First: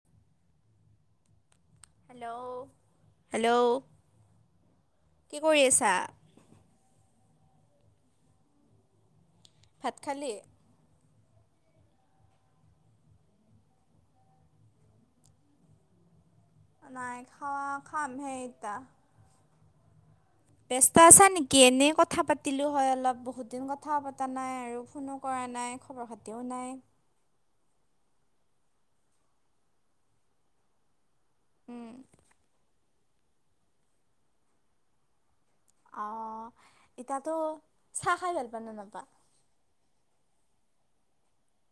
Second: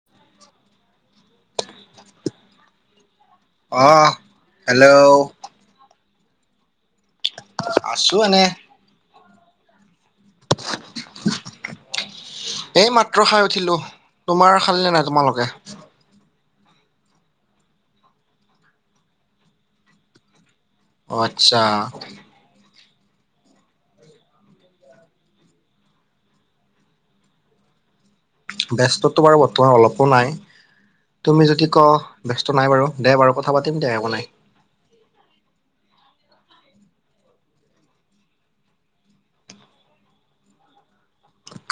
থং [unintelligible] hello? অঁ hello? কি কৰি আছা? আছো এনেই। ভাত খালি? লোপাতী উপৰ পাতি [unintelligible] এই মাত্ৰ খাই উঠিলো, তোমাৰ খাল নে নাই তোমালোকে? নাই খওৱা খামহে এতিয়া। ব্যস্ত অ আছা নেকি? আচ্ছা এনেই কথা পাতি লো হয় অলপ, বহুত দিন কথা পতা নাই আৰু ফোনো কৰা নাই খবৰ খাতিও নাই। ব্যস্তটো বাৰু বৰ্তমান অলপো নাই, তুমি যদি ক উম, ব্যস্ত নাই বাৰু। দে বাৰু কথা পাতিম দে একো নাই। অঁ ইতাতো চাহ খাই ভাল পা ন নাপা?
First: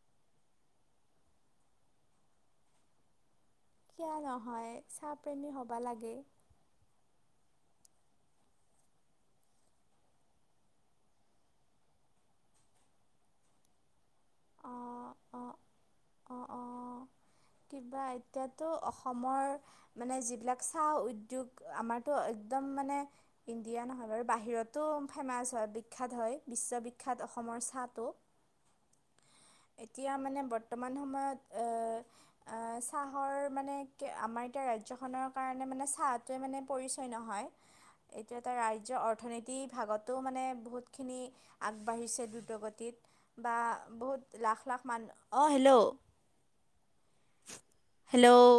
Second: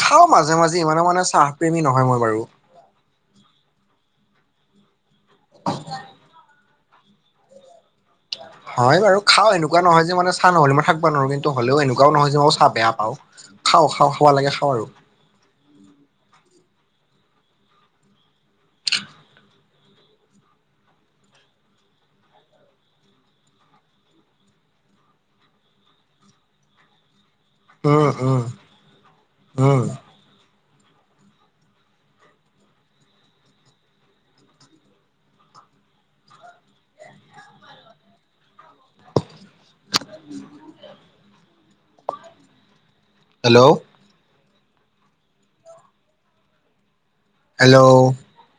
খাওঁ মাজে মাজে, ইমানও মানে চাহ প্ৰেমী নহয় মই বাৰু। কিয়া নহয়? চাহ প্ৰেমী হ'বা লাগে। হয় বাৰু, খাও এনেকুৱা নহয় যে মানে চাহ নহলে মই থাকিব নোৱাৰো, কিন্তু হলেওঁ এনেকুৱও নহয় যে মই চাহ বেয়া পাওঁ। খাওঁ খাওঁ খাব লাগে খাওঁ আৰু। অঁ, অঁ। কিবা এতিয়াতো অসমৰ মানে যিবিলাক চাহ উদ্যোগ আমাৰতো একদম মানে ইণ্ডিয়া নহয় বাৰু বাহিৰতো ফেমাচ হয়, বিখ্যাত হয় বিশ্ববিখ্যাত অসমৰ উম চাহটো। উম উম। এতিয়া মানে বৰ্তমান সময়ত এ এ চাহৰ মানে আমাৰ এতিয়া ৰাজ্যখনৰ কাৰণে মানে চাহটোৱে মানে পৰিচয় নহয়, এইটো এটা ৰাজ্যৰ অৰ্থনীতি ই ভাগতো মানে বহুতখিনি আগবাঢ়িছে দ্ৰুতগতিত, বা হেল্ল' বহুত লাখ লাখ মানহ, অঁ হেল্ল'? হেল্ল'? হেল্ল'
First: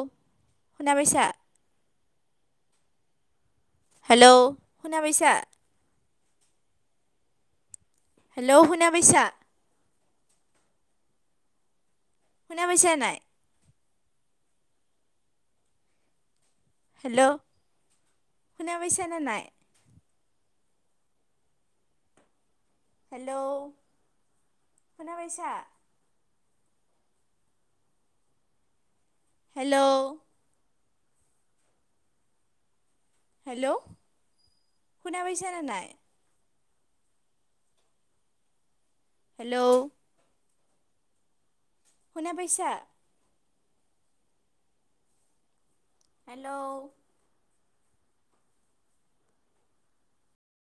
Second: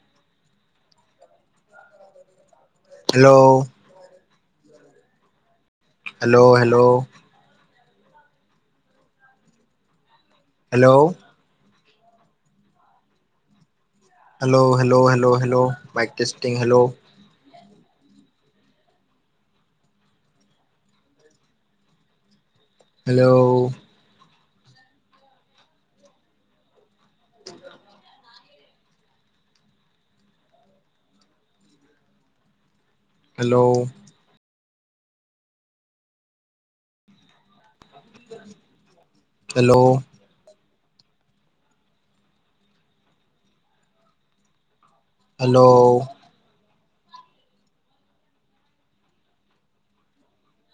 শুনা পাইছা? হেল্ল' হেল্ল' শুনা পাইছা। হেল্ল' হেল্ল' হেল্ল' শুনা পাইছা। হেল্ল' শুনা পাইছা নাই। Hello hello hello hello mike testing hello. Hello শুনা পাইছা নে নাই। হেল্ল' শুনা পাইছা। [unintelligible] হেল্ল' হেল্ল' শুনা পাইছা নে নাই। এতিয়া পাইছো। হেল্ল' শুনা পাইছা। Hello hello